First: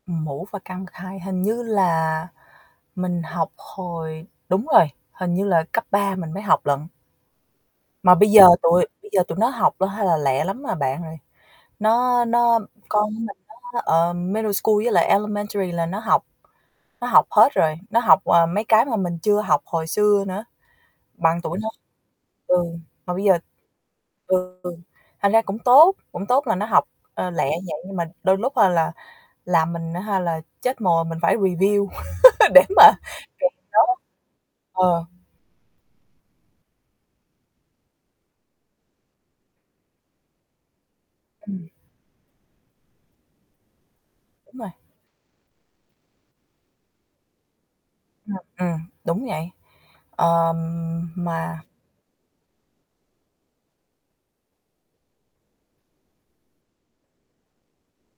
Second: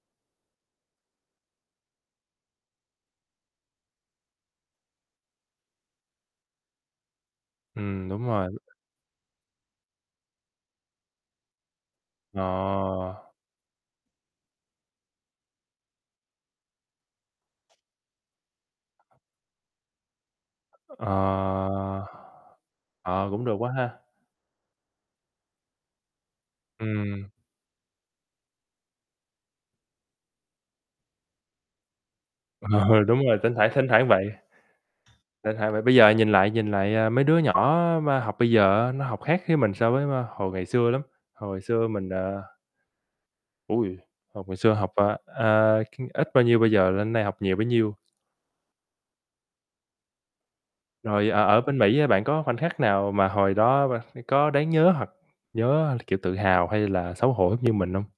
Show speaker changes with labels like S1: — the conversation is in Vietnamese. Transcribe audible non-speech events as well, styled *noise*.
S1: Mũ và căn bậc hai hình như là mình học hồi đúng rồi, hình như là cấp 3 mình mới học lận.
S2: Ừm,
S1: Mà
S2: đúng
S1: bây giờ
S2: rồi.
S1: tụi bây giờ tụi nó học là hay là lẹ lắm, à, bạn rồi. Nó nó con của
S2: Ờ.
S1: mình nó, ờm, middle school với lại elementary là nó học nó học hết rồi, nó học, à, mấy cái mà mình chưa học hồi xưa nữa. Bằng tuổi nó
S2: Ờ,
S1: ừ, mà bây
S2: ờ,
S1: giờ
S2: cũng được quá ha.
S1: ừ, thành ra cũng tốt, cũng tốt là nó học, ờ,
S2: Ừm.
S1: lẹ như vậy nhưng mà đôi lúc ha là làm mình á ha, là chết mồ mình phải review *laughs* để mà
S2: Ờ, đúng rồi,
S1: kèm
S2: thỉnh thoảng,
S1: nó,
S2: thỉnh thoảng vậy.
S1: ờ.
S2: Thỉnh thoảng vậy, bây giờ nhìn lại nhìn lại, ờ, mấy đứa nhỏ mà học bây giờ á, nó học khác với mình so với, a, hồi ngày xưa lắm, hồi
S1: Ừm.
S2: xưa mình, à Ôi, hồi ngày
S1: Đúng rồi.
S2: xưa học, à, à, c ít bao nhiêu bây giờ lên đây học nhiều bấy nhiêu.
S1: Ừm, ừm, đúng vậy, ờ,
S2: Rồi ở ở
S1: mà
S2: bên Mỹ á, bạn có khoảnh khắc nào mà hồi đó ba c có đáng nhớ hoặc nhớ, kiểu, tự hào hay là xấu hổ giống như mình hông?